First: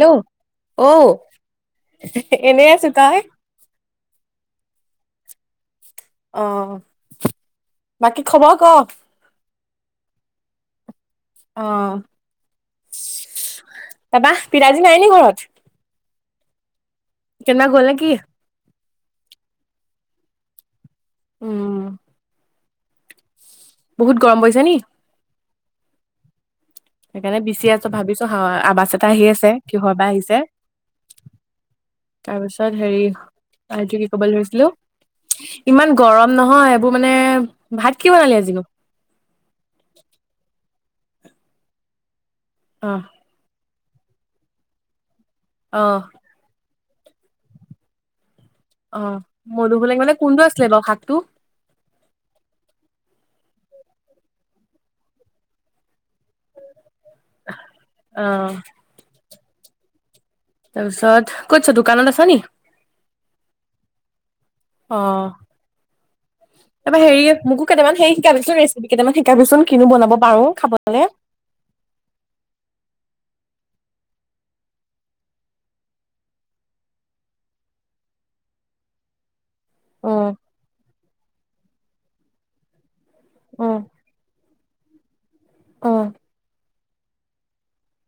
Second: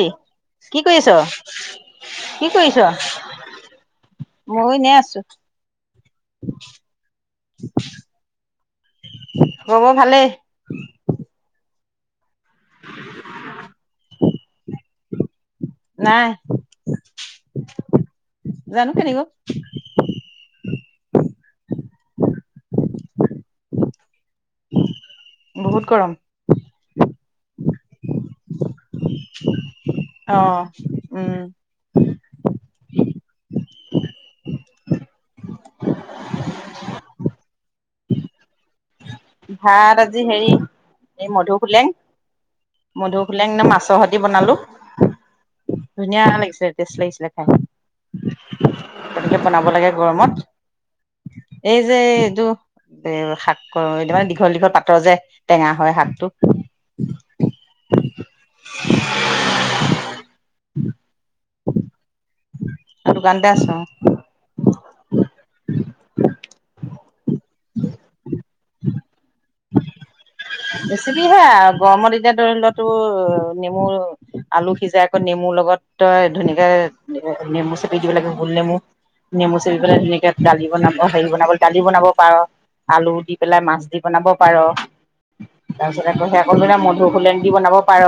কি কি অঔ কৰিছ, কি এনেই কৰিছ আছো তই ময়ো এনে আছো। অ বাকী খবৰ ক হব ভালেই অ বাবা বিিৰাজি নাই নি ঘৰত আহ কো গল কি জানো কেনেক উম বহুত গৰম পৰিছো নি বহুত গৰম সেইকাৰণে বিচিছো ভিছো আৱাজ এটা আহি আছে কিহৰ বা আহিছে অ', উম, তাৰপিছত তাত হি আহাই যে কবল ম হেল্ল' ইমান গৰম নহয় এইবোৰ মানে ভাত কি বনালি আজিক ভাত আজি হেৰি এই মধু খুলে অ মধু ফুলেং নাম আাছে চহতি বনালো অ ধুনীয়া লাগিছে তেছ লাগছিল ল খাই অ গতিকে বনাব লাগে মধুসোলেং মানে গৰমত কোনটো আছিলে বাৰু শাকটো এই যে এইটো এ শাক মানে দীঘল দীঘল পাতৰ যে টেঙা হয় শাক ত অ তাৰপিছত কোত আছা দোকানত আছনি দোকানতে আছো অ তবাৰ হেৰি মোকো কেইটামান সেই শিকাবি ৰেচিপি কেইটামান শিকাবিচোন কিনো বনাব পাৰো খাবলে বেছিবিহে গৰমৰ দিনা ধৰি লোৱাতো নেমু আলু সিজাই আকৌ নেমুৰ লগত তই ধুনীয়াকে নেমু চেপি দিব লাগে গোল নেমু নেমু চেল পেলাই ধুনকে উম, দালি বনাব হেৰি বনাব দালি বনাব পাৰ আলু দি পেলাই উম, মাছ দি পাৰ তাৰপিছত উম, আকৌ সেই সকলো মন [unintelligible] হলে দি বনাব পাৰ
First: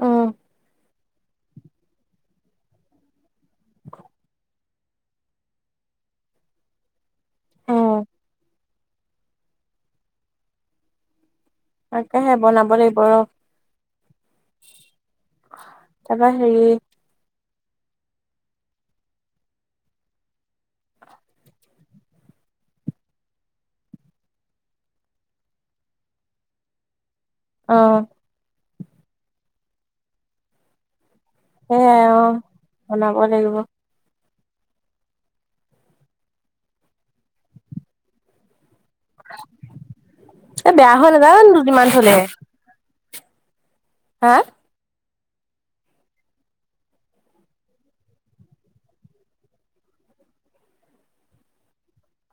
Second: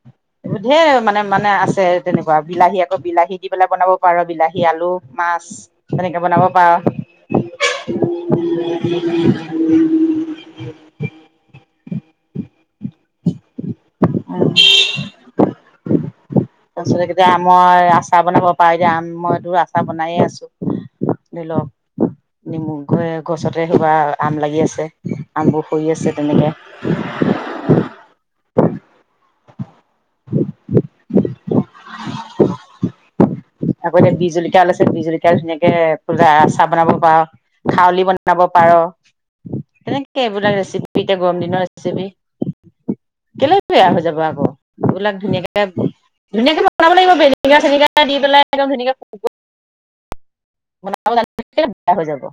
উম, ধেৰ মানে মানে আছে তেনেকুৱা বিলাহী আকৌ বিলাহী দি পেলাই বনাব পাৰ বিলাহী আলু মাছ তেনেকে বনাব পাৰো [inaudible] উম, তাকেহে বনাব লাগিব বৰফ তাৰপৰা হেৰি মই আচাৰ বনাব পাৰো এতি আম মইতো আচাৰ বনায়ে আছো ধৰি লওক নিমু গছতে আম লাগি আছে আমবোৰ সৰি আছে তেনেকে অ [inaudible] [inaudible] সে অ অ ক'ব লাগিব আকৌ এতিয়া বিজ জলকীয়া ওলাইছে বিজ জলকীয়া ধুনীয়াকে আচাৰ বনাব পাৰ খাউলি বনাব পাৰ তেনেকে এইবিলাক এ ৰেচিপি বেয়া হৈ এতিয়া নাযায় গৰম জানো দিনৰ দুদিনমান ৰেচিপি থলে? কেলে বেয়া হৈ যাব হা? আকৌ এইবিলাক ধুনীয়াকে ধুনীয়াকে বনাব লাগিব ভেনেগাৰ চেনেগাৰ দি পেলাই বনাব জানিলে কেলে বেয়া হৈ যাব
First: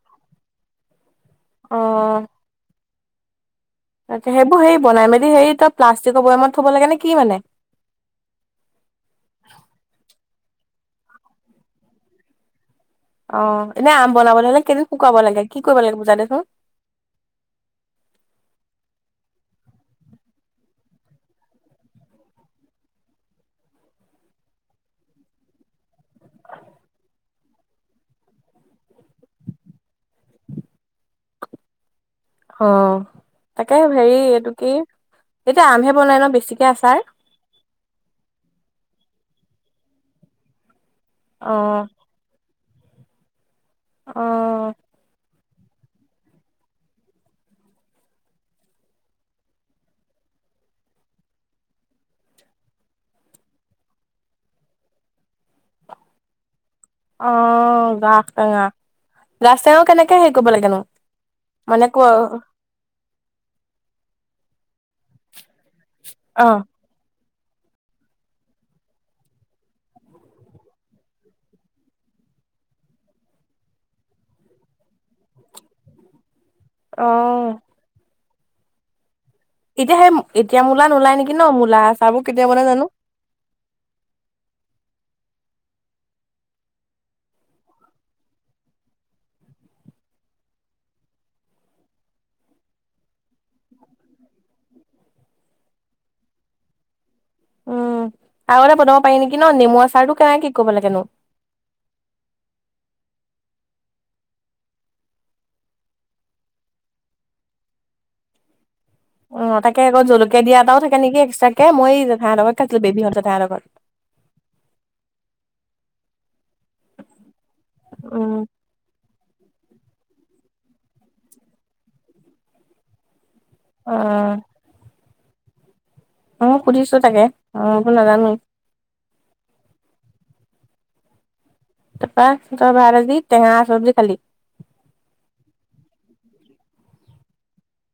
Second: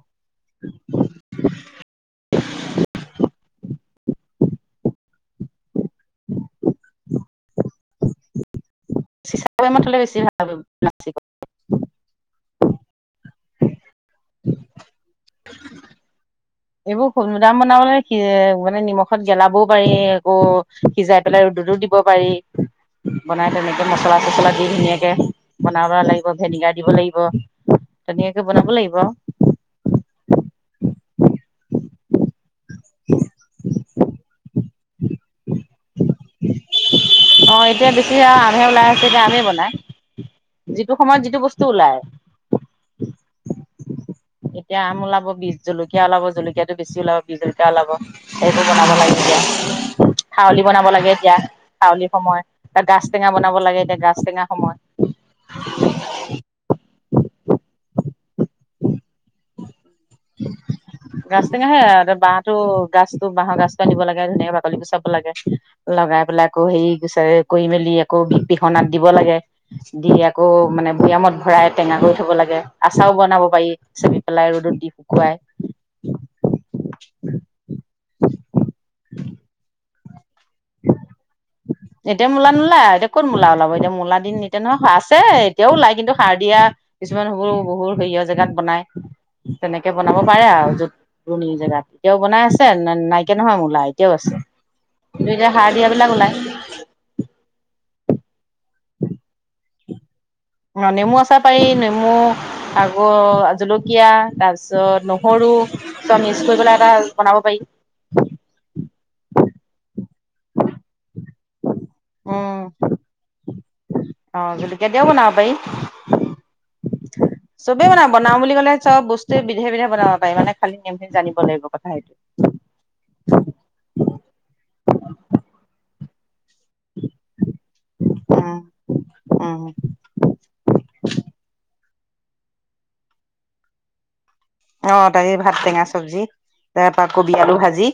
অ তাকে সেইবোৰ হে বনাই মেলি হেৰি তই প্লাষ্টিকৰ বৈয়ামত থ'ব লাগে নে কি মানে! চিচা বৈয়ামত থলে বেছি ভাল া [inaudible] অ এনে আম বনাবলৈ হ'লে কেইদিন শুকাব লাগে কি কৰিব লাগে বুজানেচোন? এইবোৰখোদাম বনাব লাগে মানে নিমখত গেলাবও পাৰি আকৌ সিজাই পেলাই ৰ'দতো দিব পাৰি বনাই তেনেকৈ মছলা চছলা দি ধুনীয়াকৈ বনাব লাগিব ভেনেগাৰ দিব লাগিব তেনকৈয়েে বনাব লাগিব। অ তাকে হেৰি এইটো কি এতিয়া আমহে বনাই ন বেছি অ এতিয়া বেছি আম হে ওলাই আছে আমে বনাম [unintelligible] যিটো সময়ত যিটো বস্তু অ', ওলাই অ', এতিয়া আম ওলাব বিজ জলকীয়া ওলাব জলকীয়াটো বেছি ওলাব বি জলকীয়া ওলাব সেইবোৰ বনাব লাগে এতিয়া খাৱলি বনাব লাগে এতিয়া খাৱলি সময় গাাজ টেঙা বনাব লাগে এতিয়া গাাজ টেঙা সময় অ গা ঙা গাছ টেঙা কেনেকে হেৰি কৰিব লাগেনো? গাছ টেঙা হে মানে ক' এ বাহহটো গছতো বাহৰ গছতটো আনিব লাগে ধুনীয়া কলিব চব লাগে লগাই অ'। পেলাইাকো সেই গছে কৰি মেলি আকৌ বি পিহনাত দিব লাগে দি আকৌ মানে বুয়ামত ভৰাই টেঙা কৰি থ'ব লাগে আচাৰও বনাব পাৰি চেপ পেলাই ৰ'দত দি কাই আহ উ এতিয়া সেই এতিয়া মূলা ওলাই নেকি ন মূলা আচাৰবোৰ এতিয়া কেতিয়া মূলা বনাই জানো এতিয়া ক'ত মূা লাব এতিয়া মূা দিন এতিয়া নহয় শ আছে এতিয়াওলাই কিন্তু সাৰ দিয়া কিছুমান সবোৰ বহু হেৰিয় জেগাত বনাই তেনেকে বনাব পাৰে আৰু যত পুৰণি জেগাত এতিয়াও বনাই আছে নাইকিয় নহয় মোৰ লাই এতিয়াও আছে কিন্তু এতিয়া সাৰ দিয়াবলাক ওলাই উম আৰু এটা বনাব পাৰি নেকি ন নেমু চাৰ টো অ নেমু আচাৰ পাৰি নেমু আকৌ জলকীয়া তাৰপিছত নহৰু চব মিক্স কৰিবেল এটা বনাব পাৰি অ তাকে আকৌ জলকীয়া দিয়া এটাও থাকে নেকি এক্স্ৰ কে মইঠাইৰ লগত উম খাইছিলো বেবীহঁতৰঠাইৰ লগত অ জলকীয়া দিও [inaudible] চবেই বনাওঁ উম বনাও বুলি ক'লে চব বস্তু বিধে বিধে বনাব পাৰি মানে খালি নিয়মখিনি জানিব লাগিব কথা সেইটো আহ অ মই সুধিছো তাকে অো নাজানো উ তাৰপা ত ভাৰ আ য তেহ চব্জি খালি অ তাই ভাত টেঙা চব্জি তাৰ পৰাৰা কবি আলু ভাজি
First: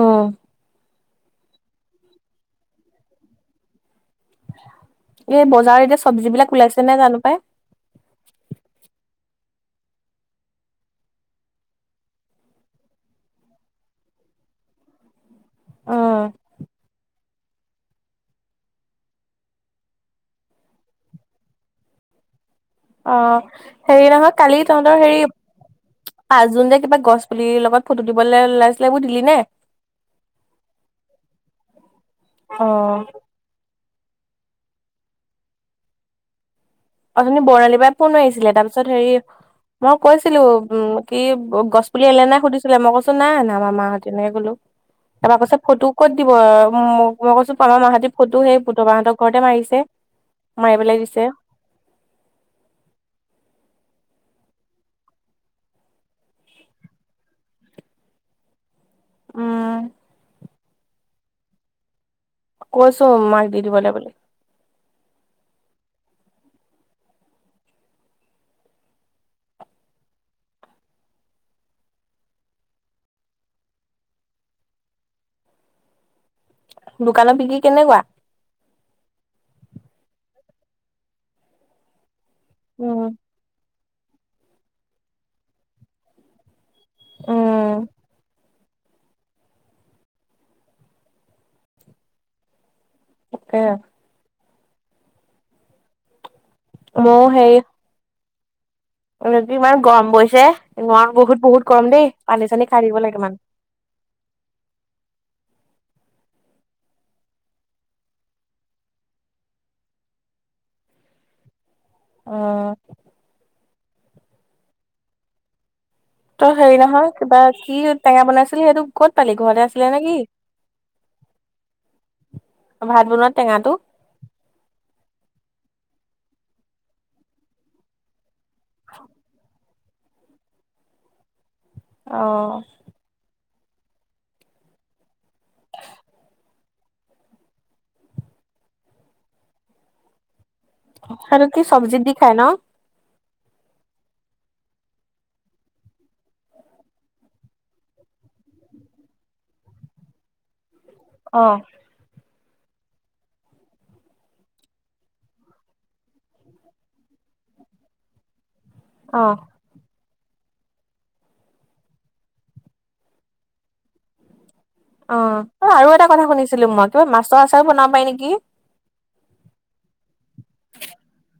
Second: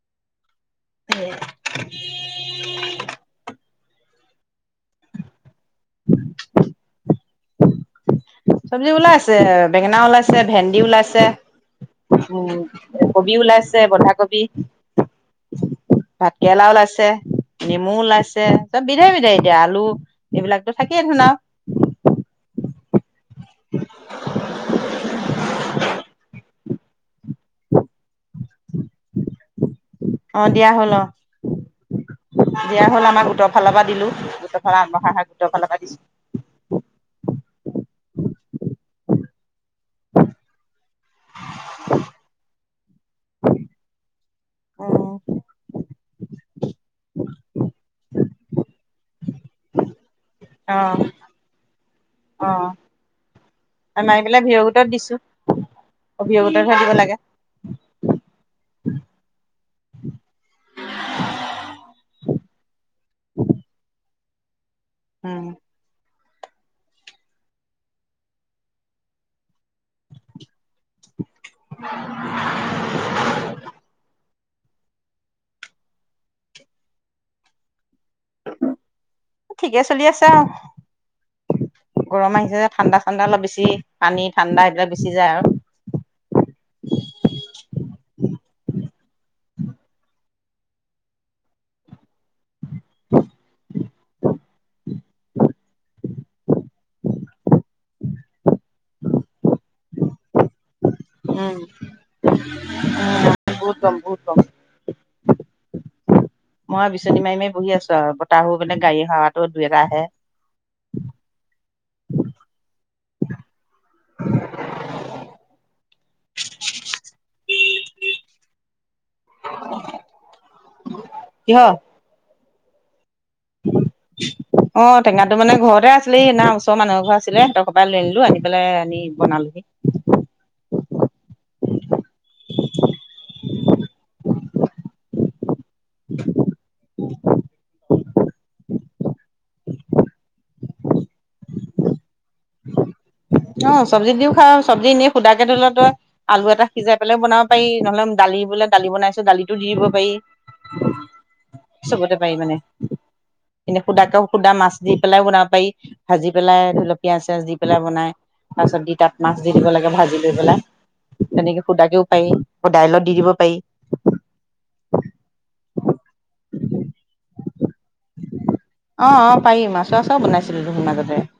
আহ উ এই ব যাৰ এতিয়া চবজি বিলাক ওলাইছে জানো পাই চব্জি ওলাইছে বেঙেনা ওলাইছে ভেন্দি ওলাইছে উম কবি ওলাইছে বন্ধাকবি উম ভাতকেৰেলা ওলাইছে নেমু ওলাইছে চব বিধায় বিধায় এতিয়া আলু এইবিলাকতো থাকিয়ে ধোন আৰু অ হেৰি নহয় কালি তহঁতৰ হেৰি পাঁচ জ যে কিবা গছ পুলিৰ লগত ফটো দিবলৈ ললাই চলাইবোৰ দিলি নে অ দিয়া হল অ দিয়া হল আমাক উ্তৰ ফালৰ পৰা দিলো গোটৰ ফালে আৰমাহাক গোটৰ ফালে পা দিছো অথনি বৰ্ণালীৰ পৰা ফোন আহিছিলে তাৰপিছত হেৰি মই কৈছিলো উম কি গছ পুলি এলে নাই সুধিছিলে মই কৈছো নাই নাই আমাৰ মাহঁতি এনেকে ক'লো অ তবাৰ কৈছে ফটো ক'ত দিব মই কৈছোমাৰ মাহতে ফটো সেই পুতবাহঁতক ঘৰতে মাৰিছে মাৰিবলৈ দিছে। অ আমাৰ এফালে ভিয় গোটত দিছো অ ভিয় গোটতহে দিব লাগে। উম, কৈছো মাক দি দিবলে বুলি। উম, [inaudible] দোকানত বিক্ৰী কেনেকুৱা। ঠিকে চলি আছে আও, গৰম আহিছে যে ঠাণ্ডা উম ঠাণ্ডা অলপবেছি। পানী ঠাণ্ডা এইবিলাক বেছি যায় আৰু উম তাকে, মও সেই, আজি ইমান গৰম বৈছে, নোৱাৰ বহুত উম বহুত গৰম দেই পানী চানী খাই দিব লাগে মানুহে। বহুত গম বহুত গম মই বিচনী মাৰি মাৰি বহি আছো আৰু বতাহু পানে গাড়ী হৱাটো দুই এটা আহে, আহ, তই হেৰি নহয় কিবা কি টেঙা বনাইছিল সেইটো কত পালি ঘৰতে আছিলে নেকি। কিহ ভাত বনোৱা টেঙাটো আহ টেঙাটো মানে ঘৰতে আছিলে এই ওচৰ মানুহ সিহঁতৰ ঘৰ পৰা লৈ আনিলোঁ আ পেলাই আনি বনালোহি। অহ [unintelligible] আৰু কি চব্জি দি খায় ন। অ চব্জি দিও খাওঁ চব্জি এনেই সুধাকে ধৰি লও তই আলু এটা সিজাই পেলাইও বনাব পাৰি নহলে দালি বোলে দালি বনাইছো দালিতো দি দিব পাৰি। অ চবতে মে এ সুদাকে সুদা মাছ দি পেলাই বনাব পাৰি ভাজি পেলাই ধৰি লওক পিয়াজ চিয়াজ দি পেলাই বনাই তাৰ পিছত দি অ তাত মাছ দি দিব লাগে ভাজি দি পেলাই তেনেকে সুধাকেও পাৰি দাইলত দি দিব পাৰি অ আৰু এটা কথা শুনিছিলো মই কিবা মাছৰ আছাৰ বনাব পাই নেকি। অ অ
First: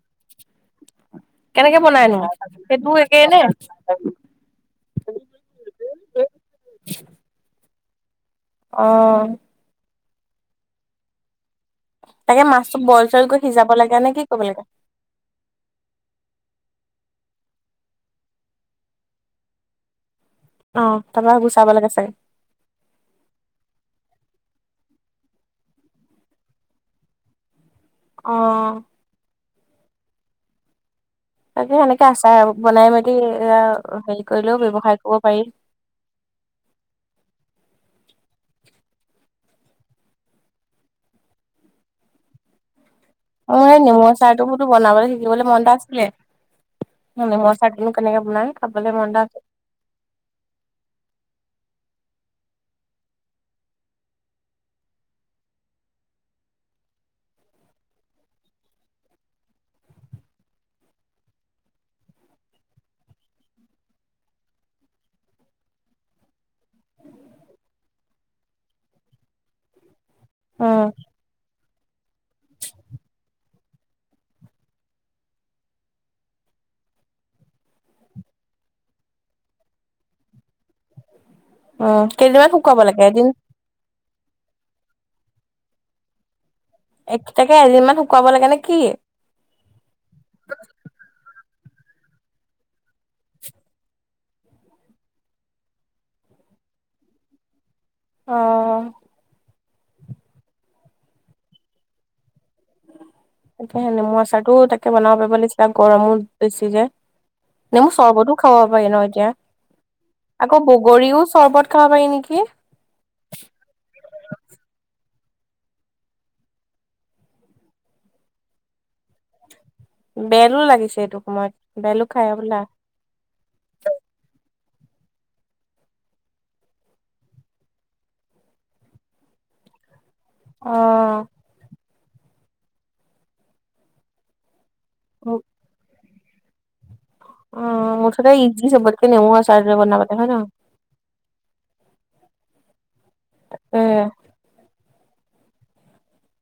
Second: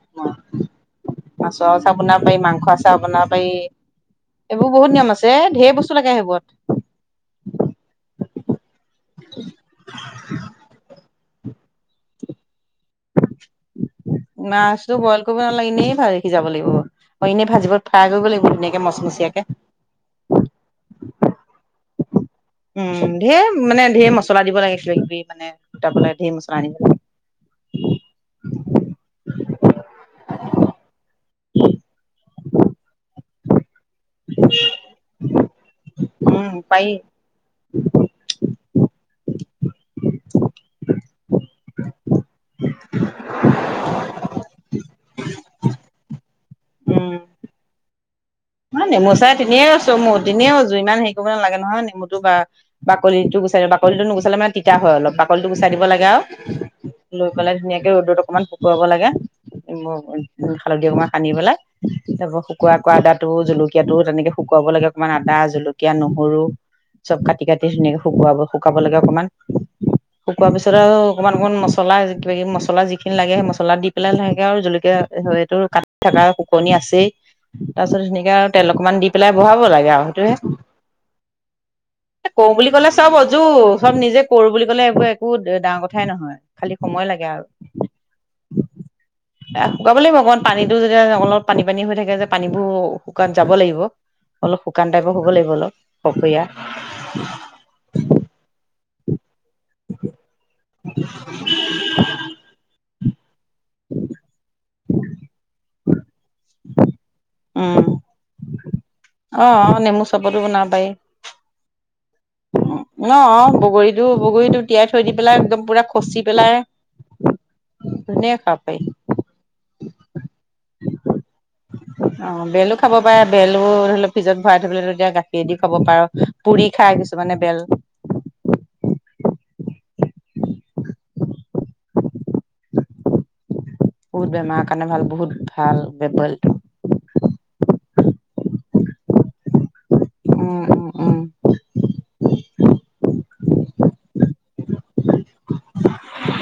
অ কেনেকে আচাৰ বনাইনো? বনাব পাৰি মাংস সেইটো আচাও একেই বনাব নে? পাৰি এইবোৰ বহুত নিয়ম আছে এ ধেঢৰ বস্তু লাগে সেইবোৰত [unintelligible] অহ [inaudible] তাকে মাছ মাছতো বইল কৰিব নালাগে এনেই ভাল কে সিজাব লাগিব মই এনেই ভাজিব ফ্ৰাই কৰিব লাগিব ধুনীয়াকে মচমচিয়াকে আহ তাৰপৰা গুচাব লাগে চাগে উম ঢেৰ মানে ধেৰ মছলা দিব লাগিছিল কিবা কিবি মানে শুটো মছলা আনিব লাগে আহ তাকে সেনেকে আচাৰ বনাই মেলি এয়া হেৰি কৰিলেও ব্যৱসায় কৰিব পাৰি উম পাৰি নাই [unintelligible] মোৰ সেই নেমু আচাৰটো মোৰতো শিকিবলৈ মন এটা আছিলে নেমৰ চাত মোক কেনেকে বনাই মানে খাবলৈ মন নেমু এটা চাই আছিল। তিনেই আছো মুদি তেনেওজো ইমান হেৰি কৰিব নালাগে নহয় নেমু বাকলিটো গুচাই দিব বাকলিটো নুগুচালে মানে তিঁতা হয় অলপ বাকলিটো গুচাই দিব লাগে আৰু লৈ পেলাই ধুনীয়াকে ৰ'দত অকণমান শুকুৱাব লাগে হালধি অকণমান সানি পেলাই তাৰ পৰা শুকুই কৰাদাত টো জলকীয়া টো তেনেকে শুকুৱাব লাগে অকণমান আদা জলকীয়া নহৰু চব কাটি কাটি ধুনাকে শুকুৱাব শুকাব লাগে অকণমান শুকোৱাৰ পিছত উম আৰু অকণমান অকণমান মছলা কিবা কিবি মছলা যিখিনি লাগে সেই মছলা পচলা দি পেলাই লাহেকে আৰু জলকীয়া সটো কাটি থকা শুকনি আছেই তাৰপিছত ধুনাকে আৰু তেল অকণমান দি পেলাই বহাব লাগে আৰু সেইটোহে উম কেইদিনমান কৰো বুলি শুকুৱাব ক'লে লাগে চব এদিন অজু চব নিজে কৰো বুলি ক'লে এইবোৰ একো ডাঙৰ কথাই নহয় খালি সময় এক লাগে আৰু তাকে এদিনমান শুকুৱাব লাগে নে কি? শুকাব লাগিব অকমন পানীটো যেতিয়া অলপ পানী পানী হৈ থাকে যে পানী বোৰ শুকান যাব লাগিব অলপ শুকান টাইপৰ হ'ব লাগিব অলপ ককীয়া আহ নাই সয়া নেমু আচাৰো তাক বনাব পাৰিব লাগছিল গৰমো বেছি যে নে উম মোৰ সৰ্বতো হয় অ অ নেমু চৰবতো বনাব পাৰি বগৰীও চৰ্বত খাব পাৰি নেকি? ন অ বগৰীটো বগৰীটো তিয়াই থৈ দিব পেলাই একদম পুৰা খচি পেলাই ধুন খাব পায় বেলো লাগিছে এইটো সময়ত বেলো খাই অ বোলা বেলো খাব পাৰে বেলো ধৰি লওক ফ্ৰিজত ভৰাই থবলৈ তেতিয়া গাখীৰদি খাব পাৰ পুৰি খাই কিছুমানে বেল অহ বহোত বেমাৰৰ কাৰণে ভাল বহুত ভাল বেপলটো চদাই ইতজি চবতকে নেমুৰ আছাৰটোৱে বনাব উম, উম, উম। উম।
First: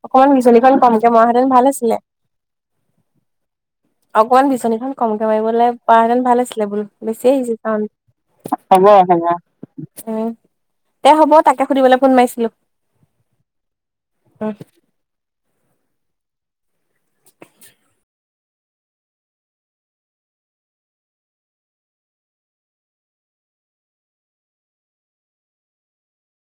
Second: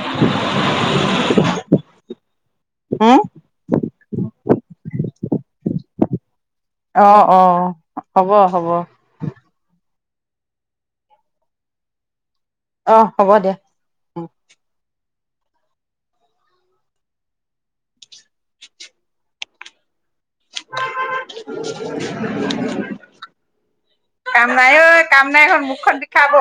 অকণমান বিচনীখন কম কে মৰাহেঁতেন ভাল আছ লে হম? অকমান বিচনীখন কমকে মাৰিবলৈ পাল হেঁতেন ভাল আছিল। অ অ হ'ব হ'ব [inaudible] উম, অ' হ'ব, তাকে সুধিবলৈ ফোন মাৰিছিলো। অ', হ'ব দে। [inaudible] কাম নাই অ', ঐ কাম নাইখন মুখখন বি খাব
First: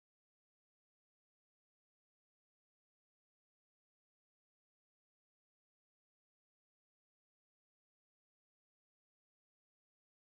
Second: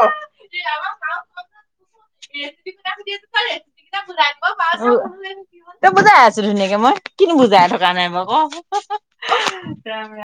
তই বুজাই আছোঁ ধুনীয়াকে মই কিনো বুজাই থকা নাই বাৰু ক'